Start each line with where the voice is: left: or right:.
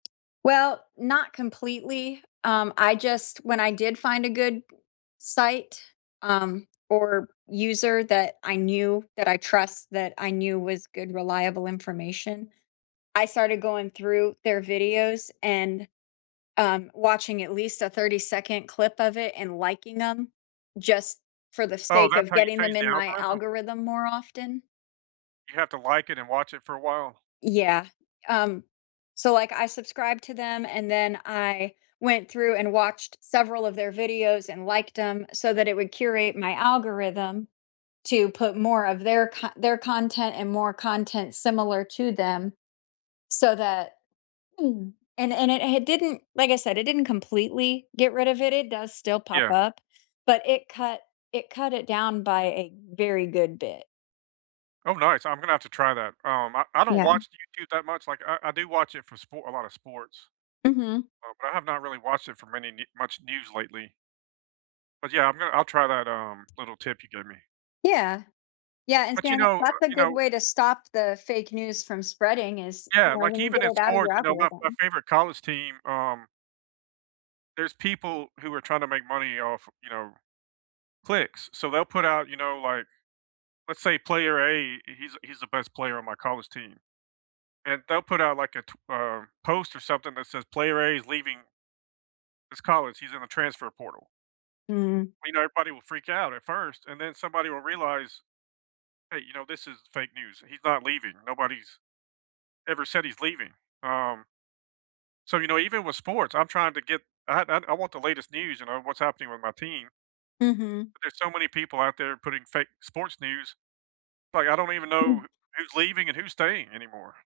left: Well, not completely, um, I just when I did find a good site, um, or user that I knew that I trust, that I knew was good reliable information, I started going through their videos and, um, watching at least a thirty-second clip of it and liking 'em just for the
right: Oh,
left: sake
right: that's
left: of
right: how you
left: getting them
right: change the
left: in my
right: algorithm?
left: algorithm more often.
right: You have to like it and watch it for a while?
left: Yeah, um, so, like, I subscribed to them and then I went through and watched several of their videos and liked 'em so that it would curate my algorithm to put more of their co their content and more content similar to them, so that Mm, and it and it h didn't, like I said, it didn't completely get rid of it, it does still pop
right: Yeah.
left: up, but it cut it cut it down by a very good bit.
right: Oh, nice. I'm gonna have to try that. Um, I I don't
left: Yeah.
right: watch YouTube that much, like, I I do watch it for spo a lot of sports,
left: Mhm.
right: Uh, but I have not really watched it for many ne much news lately. But, yeah, I'm gonna I'll try that, um, little tip you gave me.
left: Yeah. Yeah, and
right: But, you
left: spam it
right: know, uh,
left: that's a
right: you
left: good
right: know
left: way to stop the fake news from spreading is, you
right: Yeah,
left: know,
right: like,
left: when you
right: even
left: get
right: in
left: it out of your
right: sports, you know, my my
left: algorithm.
right: favorite college team, um there's people who are trying to make money off, you know, clicks, so, they'll put out, you know, like, let's say player A, he's he's the best player on my college team, and they'll put out, like, a, tw um, post or something that says "Player A is leaving” “this college; he's in the transfer portal."
left: Mhm.
right: We know everybody will freak out at first, and then somebody will realize, "Hey, you know, this is fake news. He's not leaving, nobody's ever said he's leaving." Um so, you know, even with sports, I'm trying to get I I I want the latest news and know what's happening with my team.
left: Mhm.
right: But there's so many people out there putting fake sports news, like, I don't even know
left: Mm.
right: who's leaving and who's staying anymore.